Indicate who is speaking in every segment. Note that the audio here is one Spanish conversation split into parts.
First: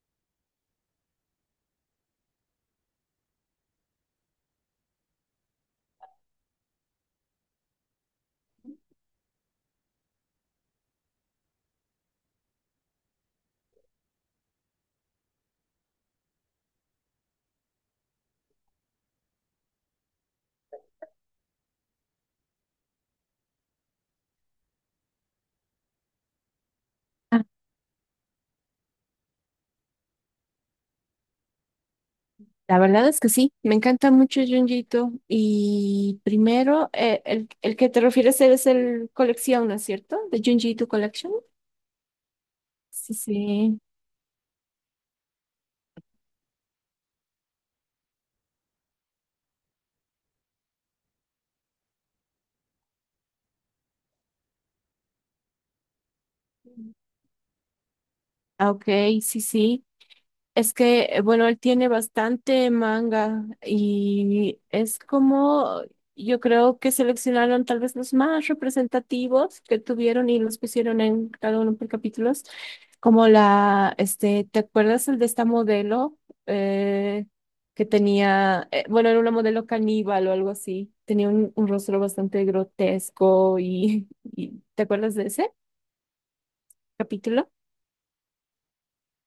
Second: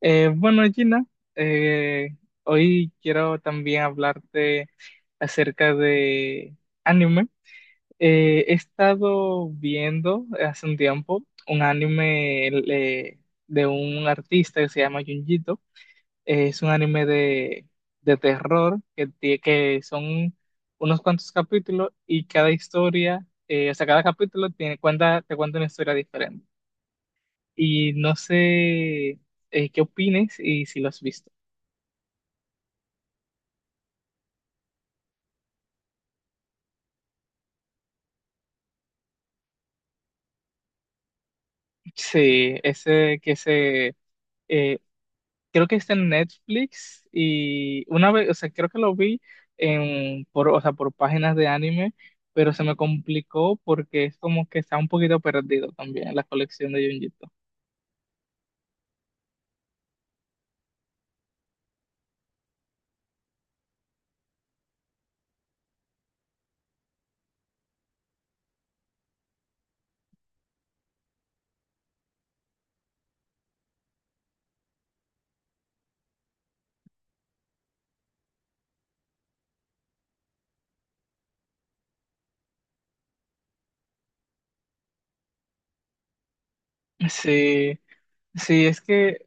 Speaker 1: Bueno, Gina, eh, hoy quiero también hablarte acerca de anime. He estado viendo hace un tiempo un anime de un artista que se llama Junjito. Es un anime de terror que son unos cuantos capítulos y cada historia, o sea, cada capítulo te cuenta una historia diferente. Y no sé qué opines y si lo has visto.
Speaker 2: La verdad es que sí, me encanta mucho Junjito. Y primero, el que te refieres es el colección, ¿no es cierto? De Junjito Collection.
Speaker 1: Sí,
Speaker 2: Sí, sí.
Speaker 1: eh, creo que está en Netflix y una vez, o sea, creo que lo vi o sea, por páginas de anime, pero se me complicó porque es como que está un poquito perdido también la colección de Junjito.
Speaker 2: Ah, ok, sí, sí. Es que, bueno, él tiene bastante manga y es como, yo creo que seleccionaron tal vez los más representativos que tuvieron y los pusieron en cada uno por capítulos, como la, este, ¿te acuerdas el de esta modelo eh, que tenía, bueno, era una modelo caníbal o algo así, tenía un rostro bastante grotesco y, y ¿te acuerdas de ese capítulo?
Speaker 1: Sí, sí, es que,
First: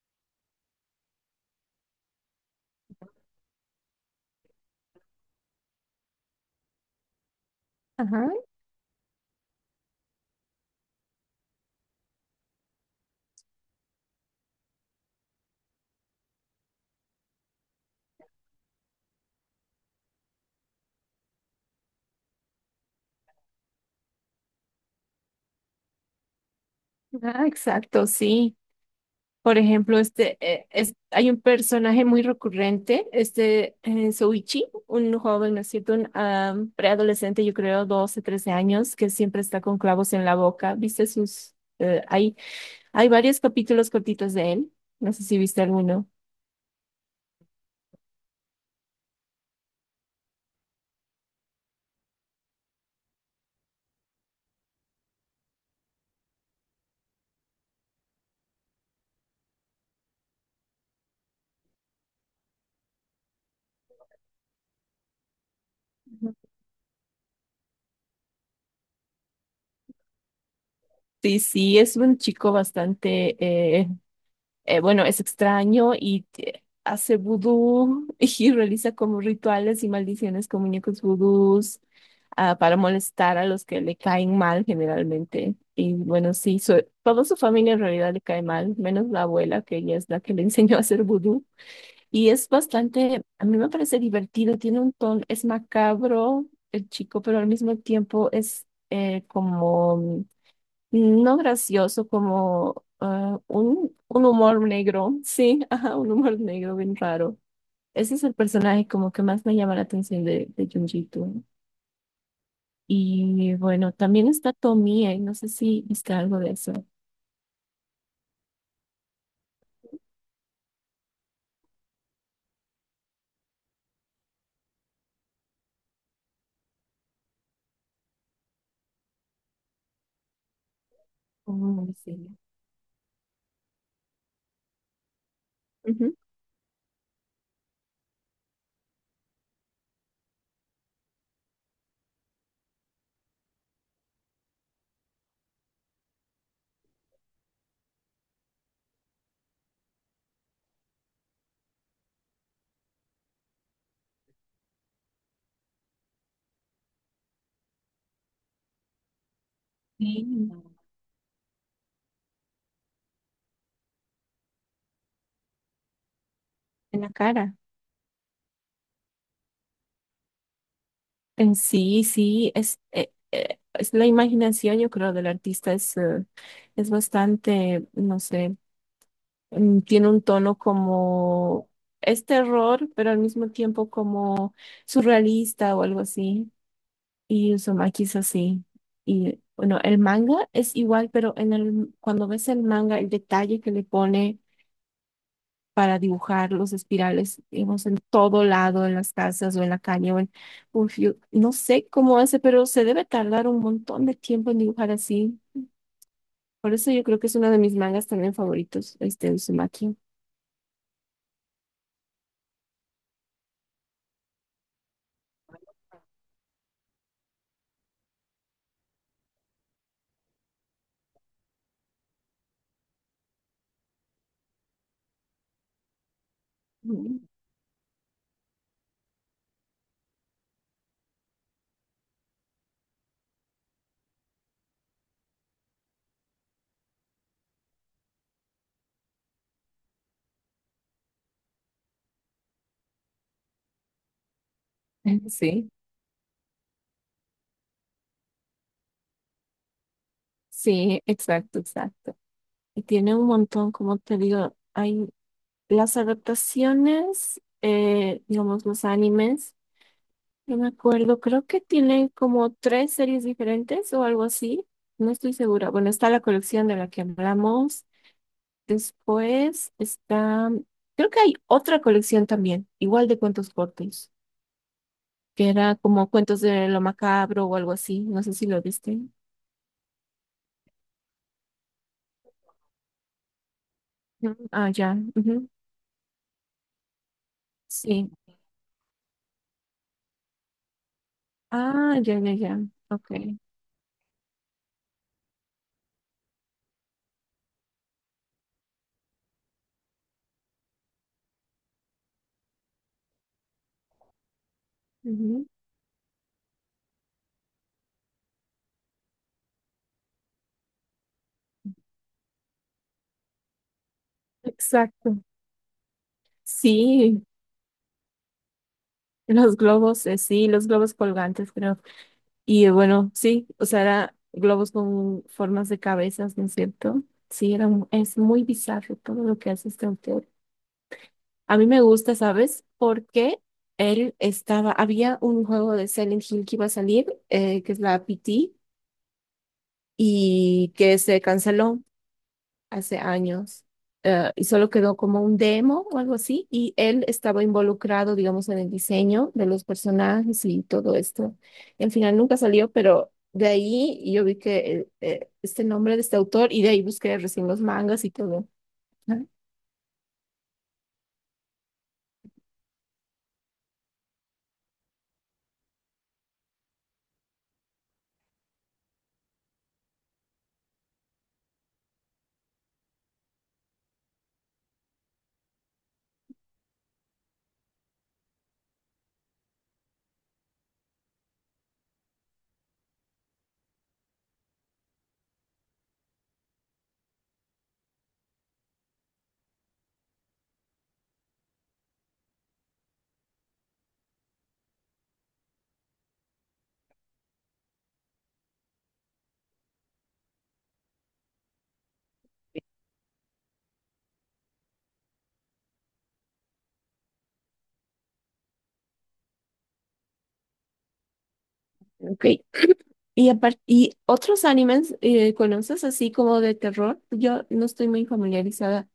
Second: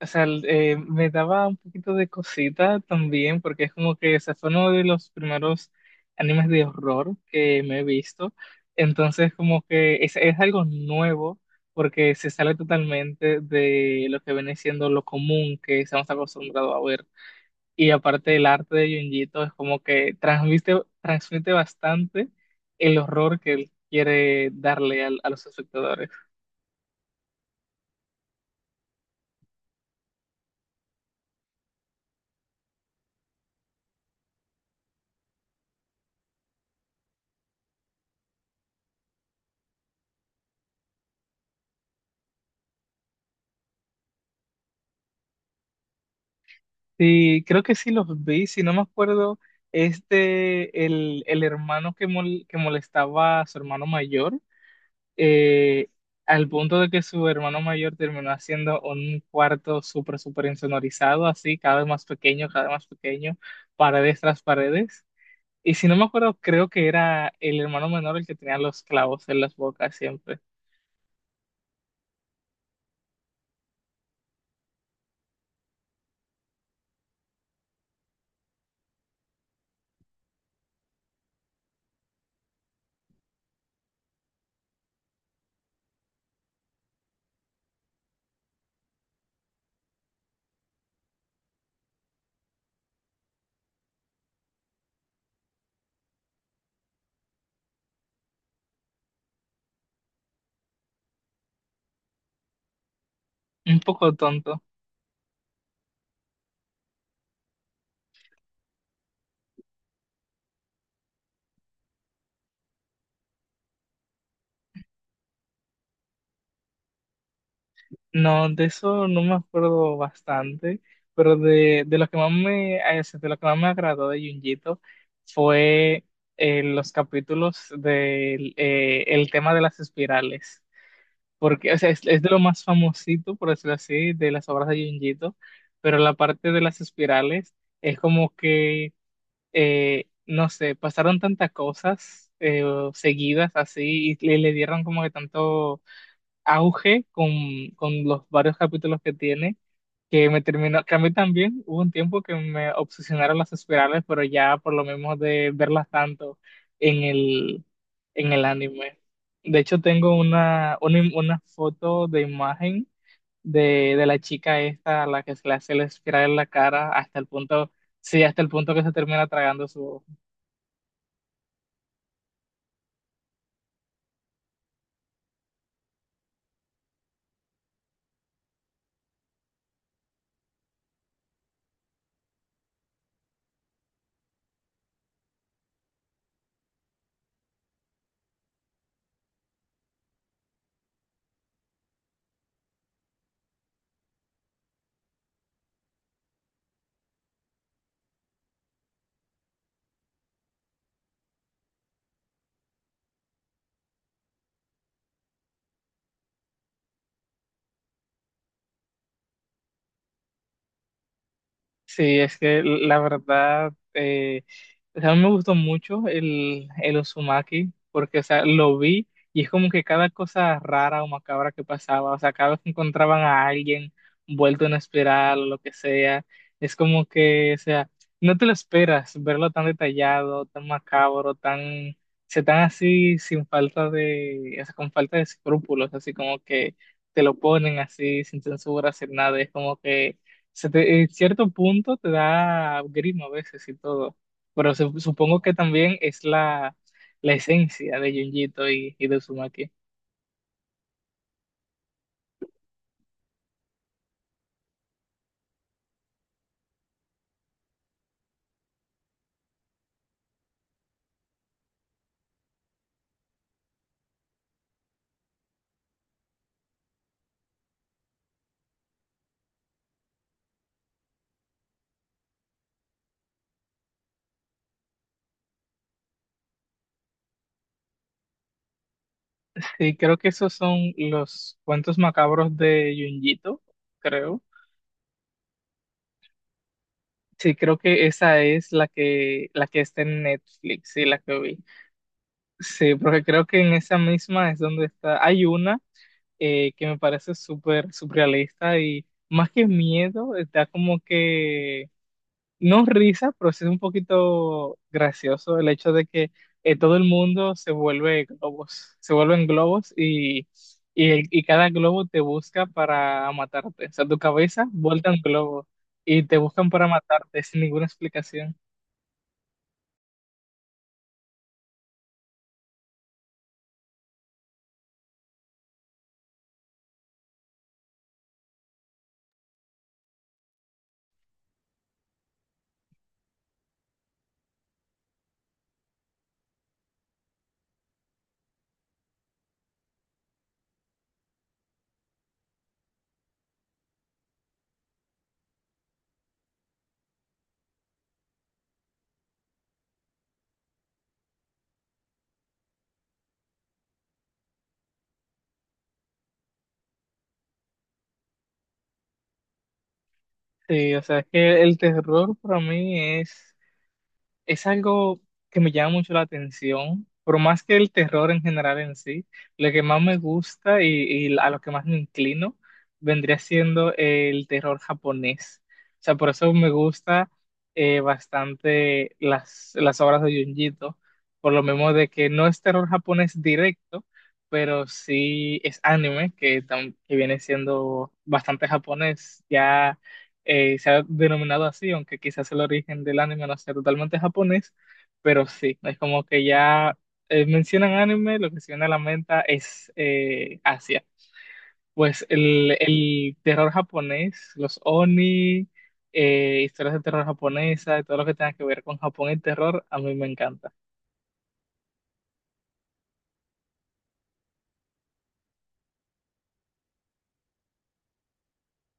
Speaker 1: o sea, me daba un poquito de cosita también, porque es como que ese fue uno de los primeros animes de horror que me he
Speaker 2: Ajá,
Speaker 1: visto. Entonces, como que es algo nuevo, porque se sale totalmente de lo que viene siendo lo común que estamos acostumbrados a ver. Y aparte, el arte de Junjito es como que transmite bastante el horror que él quiere darle a los espectadores.
Speaker 2: ah, exacto, sí. Por ejemplo, este, hay un personaje muy recurrente, este Soichi, un joven, ¿no es cierto? Un ah, preadolescente, yo creo, 12 13 años, que siempre está con clavos en la boca. ¿Viste sus ahí? Hay varios capítulos cortitos de él. No sé si viste alguno.
Speaker 1: Sí, creo que sí los vi, si no me acuerdo, este, el hermano que molestaba a su hermano mayor, eh, al punto de que su hermano mayor terminó haciendo un cuarto súper, súper insonorizado, así, cada vez más pequeño, cada vez más pequeño, paredes tras paredes. Y si no me acuerdo, creo que era el hermano menor el que tenía los clavos en las bocas siempre.
Speaker 2: Sí, sí, es un chico bastante, eh, bueno, es extraño y hace vudú y realiza como rituales y maldiciones con muñecos vudús ah, para molestar a los que le caen mal generalmente. Y bueno, sí, toda su familia en realidad le cae mal, menos la abuela, que ella es la que le enseñó a hacer vudú. Y es bastante, a mí me parece divertido, tiene un tono, es macabro el chico, pero al mismo tiempo es como no gracioso, como ah,
Speaker 1: Un poco
Speaker 2: un humor
Speaker 1: tonto.
Speaker 2: negro, sí, ajá, un humor negro bien raro. Ese es el personaje como que más me llama la atención de Junjito. Y bueno, también está Tomie, no sé si viste algo de eso.
Speaker 1: No, de eso no me acuerdo bastante, pero de lo que más me, de lo que más me agradó de Junjito fue los capítulos del el tema de las espirales, porque o sea,
Speaker 2: Oh,
Speaker 1: es de
Speaker 2: sí.
Speaker 1: lo más famosito, por decirlo así, de las obras de Junjito, pero la
Speaker 2: Ujú.
Speaker 1: parte de las espirales es como que, no sé, pasaron tantas cosas seguidas así y, le dieron como que tanto auge con los varios capítulos que tiene, que a mí también hubo un tiempo que me obsesionaron las espirales, pero ya por lo menos de verlas tanto en el, en el anime. De hecho, tengo
Speaker 2: Sí,
Speaker 1: una foto de imagen de la chica esta a la que se le hace la espiral en la cara
Speaker 2: en la
Speaker 1: hasta el
Speaker 2: cara.
Speaker 1: punto, sí, hasta el punto que se termina tragando su...
Speaker 2: En sí, sí, es la imaginación, yo creo, del artista, es bastante, no sé, mm, tiene un tono como es terror, pero al mismo tiempo como surrealista o algo así. Y Uzumaki es así. Y bueno, el manga es igual, pero en el, cuando ves el manga, el detalle que le pone para dibujar los espirales, digamos, en todo lado, en las casas o en la calle o en un no sé cómo hace, pero se debe tardar un montón de tiempo en dibujar así. Por eso yo creo que es uno de mis mangas también favoritos, este Uzumaki.
Speaker 1: Sí, es que la verdad, o sea, a mí me gustó mucho el Uzumaki, porque, o sea, lo vi y es como que cada cosa rara o macabra que pasaba, o sea, cada vez que encontraban a alguien vuelto en espiral o lo que sea, es como
Speaker 2: Mm.
Speaker 1: que, o sea, no te lo esperas verlo tan detallado, tan macabro, o sea, tan así sin falta de, o sea, con falta de escrúpulos, así como que te lo ponen así sin censura, sin nada, es como que en cierto punto te da grima a veces y todo, pero supongo que
Speaker 2: Sí,
Speaker 1: también es la esencia de Junjito y de Uzumaki.
Speaker 2: sí, exacto, exacto. Y tiene un montón, como te digo, hay las adaptaciones, digamos, los animes. No me acuerdo, creo que tienen como tres series diferentes o algo así. No estoy segura. Bueno, está la colección de la que hablamos. Después está, creo que hay otra colección también, igual de cuentos cortos, que era como cuentos de lo macabro o algo así. No sé si lo viste.
Speaker 1: Sí, creo que esos son los cuentos macabros de Junjito, creo.
Speaker 2: Ujú. Ah, ya. Ujú,
Speaker 1: Sí, creo que
Speaker 2: sí.
Speaker 1: esa es la que está en Netflix, sí, la que vi.
Speaker 2: Ah, ya, ya, ya.
Speaker 1: Sí,
Speaker 2: Ok.
Speaker 1: porque creo que en esa misma es donde está. Hay una que me parece súper surrealista y más que miedo, está como que no risa, pero sí es un poquito
Speaker 2: Ujú,
Speaker 1: gracioso el hecho de que todo el mundo se vuelve globos, se vuelven globos y cada globo te busca para matarte. O sea, tu cabeza vuelta un
Speaker 2: exacto.
Speaker 1: globo y te buscan para
Speaker 2: Sí,
Speaker 1: matarte sin ninguna explicación.
Speaker 2: sí, los globos colgantes, creo. Y bueno, sí, o sea, era globos con formas de cabezas, ¿no es cierto? Sí, era, es muy bizarro todo lo que hace este autor. A mí me gusta, ¿sabes? Porque él estaba, había un juego de Silent Hill que iba a salir, que es la PT, y que se canceló hace años y solo quedó como un demo o algo así y él estaba involucrado, digamos, en el diseño de los personajes y todo esto. Al final nunca salió, pero de ahí yo vi que este nombre de este autor y de ahí busqué recién los mangas y todo. Ah,
Speaker 1: Sí, o sea, es que el terror para mí es algo que me llama mucho la atención, por más que el terror en general en sí, lo que más me gusta y a lo que más me inclino vendría siendo el terror japonés. O sea, por eso me gusta bastante las obras de Junjito, por lo mismo de que no es terror japonés directo, pero sí es anime, que viene siendo bastante japonés, ya se ha denominado así, aunque quizás el origen del anime no sea totalmente japonés, pero sí, es como que ya mencionan anime, lo que se viene a la mente es Asia. Pues el terror japonés, los oni, historias de terror japonesa, todo lo que tenga que ver con Japón y terror, a mí me encanta.
Speaker 2: ok. Y, y otros animes, ¿conoces así como de terror? Yo no estoy muy familiarizada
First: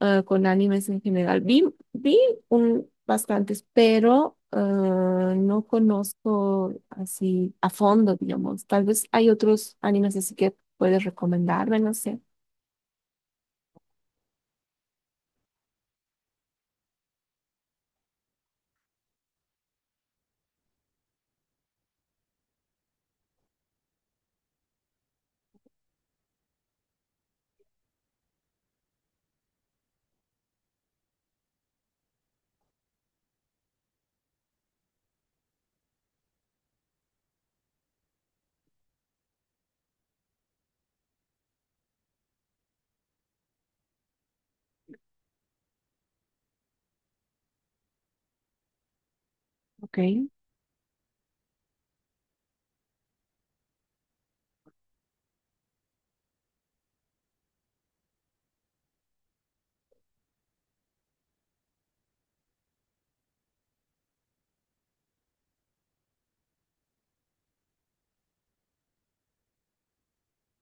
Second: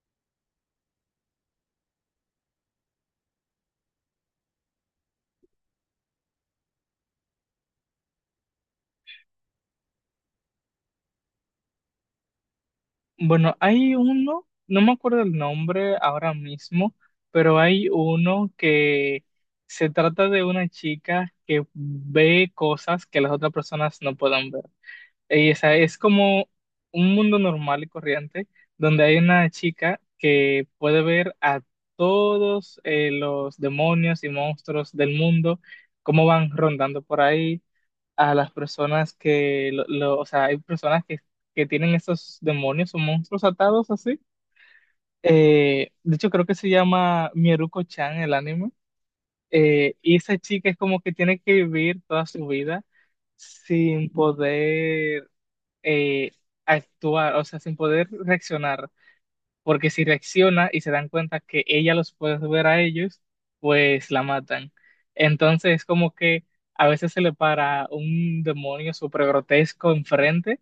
Speaker 2: ah, con animes en general. Vi un, bastantes, pero ah, no conozco así a fondo, digamos. Tal vez hay otros animes así que puedes recomendarme, no sé.
Speaker 1: Bueno, hay uno, no me acuerdo el nombre ahora mismo, pero hay uno que se trata de una chica que ve cosas que las otras personas no pueden ver. Y esa es como un mundo normal y corriente donde hay una chica que puede ver a todos los demonios y monstruos del mundo, cómo van rondando por ahí a las personas o sea, hay personas que tienen esos demonios o monstruos atados así. De hecho, creo que se llama Mieruko-chan el anime.
Speaker 2: Ok.
Speaker 1: Y esa chica es como que tiene que vivir toda su vida sin poder eh, actuar, o sea, sin poder reaccionar porque si reacciona y se dan cuenta que ella los puede ver a ellos, pues la matan. Entonces es como que a veces se le para un demonio súper grotesco enfrente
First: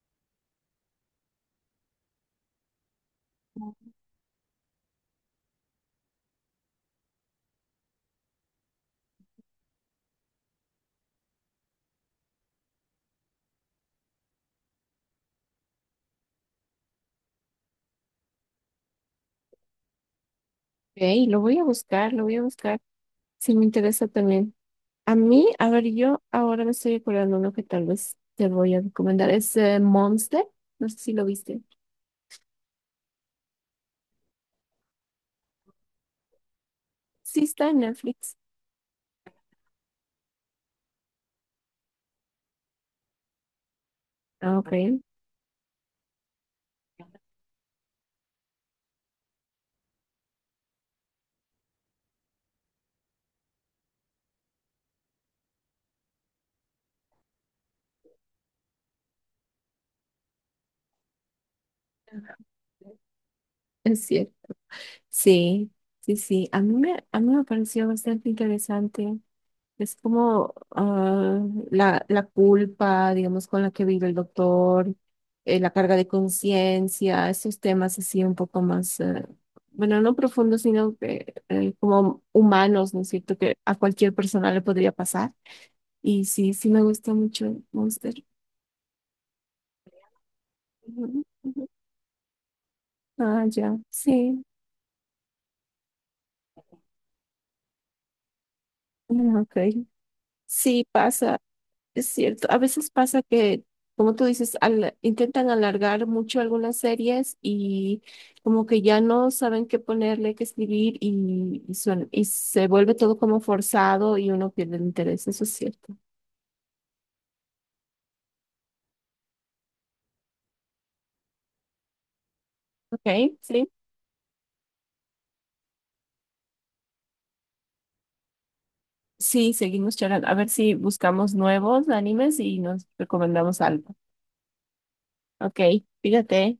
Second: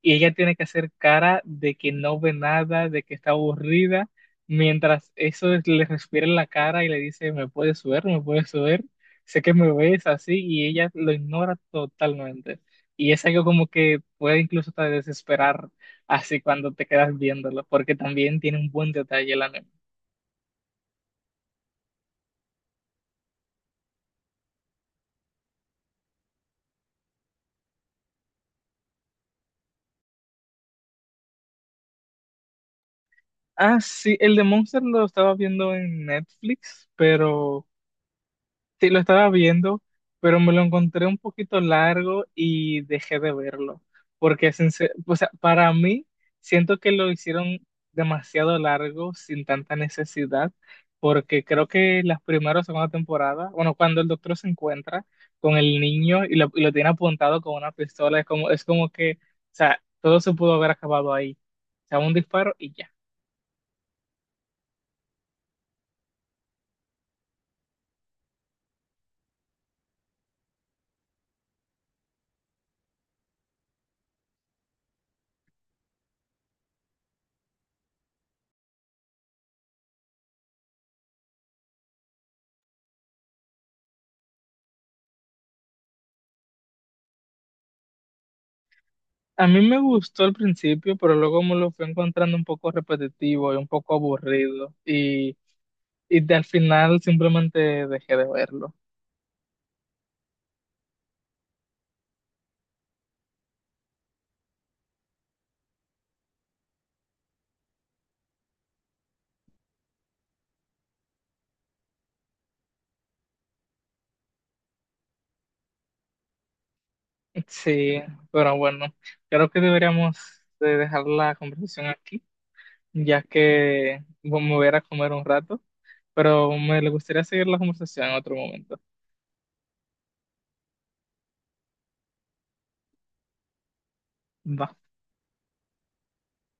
Speaker 1: y ella tiene que hacer cara de que no ve nada, de que está aburrida, mientras le respira en la cara y le dice: "Me puedes ver, me puedes ver, sé que me ves así", y ella lo ignora totalmente. Y es algo como que puede incluso hasta desesperar así cuando te quedas viéndolo, porque también tiene un buen detalle el anime.
Speaker 2: Ok, lo voy a buscar, lo voy a buscar. Sí, me interesa también. A mí, a ver, yo ahora me estoy acordando uno que tal vez te voy a recomendar. Es Monster. No sé si lo viste.
Speaker 1: Ah, sí, el de Monster lo estaba viendo en Netflix,
Speaker 2: Sí,
Speaker 1: pero...
Speaker 2: está en Netflix.
Speaker 1: Sí, lo estaba viendo, pero me lo encontré un poquito largo y dejé de verlo, porque
Speaker 2: Ah, ok.
Speaker 1: o sea, para mí siento que lo hicieron demasiado largo sin tanta necesidad, porque creo que las primeras o segunda temporada, bueno, cuando el doctor se encuentra con el niño y lo tiene apuntado con una pistola, es como que, o sea, todo se pudo haber acabado ahí, o sea, un disparo y ya.
Speaker 2: Es cierto. Sí, sí, sí. A mí me pareció bastante interesante. Es como ah, la culpa, digamos, con la que vive el doctor, la carga de conciencia, esos temas así un poco más, bueno, no profundos, sino que como humanos, ¿no es cierto? Que a cualquier persona le podría pasar. Y sí, sí me gusta mucho Monster.
Speaker 1: A mí me gustó al principio, pero
Speaker 2: Ujú,
Speaker 1: luego me
Speaker 2: ujú.
Speaker 1: lo fui encontrando un poco
Speaker 2: Ah,
Speaker 1: repetitivo y un
Speaker 2: ya,
Speaker 1: poco
Speaker 2: sí,
Speaker 1: aburrido. Y al final simplemente dejé de verlo.
Speaker 2: mm, ok. Sí, pasa. Es cierto, a veces pasa que, como tú dices, intentan alargar mucho algunas series y como que ya no saben qué ponerle, qué escribir y, y se vuelve todo como forzado y uno pierde el interés, eso es cierto.
Speaker 1: Sí, pero bueno, creo que deberíamos de dejar la conversación aquí, ya
Speaker 2: Ok, sí.
Speaker 1: que bueno, me voy a ir a comer un rato, pero me gustaría seguir la conversación en otro momento.
Speaker 2: Sí, seguimos charlando. A ver si buscamos nuevos animes y nos recomendamos algo.
Speaker 1: Va.
Speaker 2: Ok, fíjate.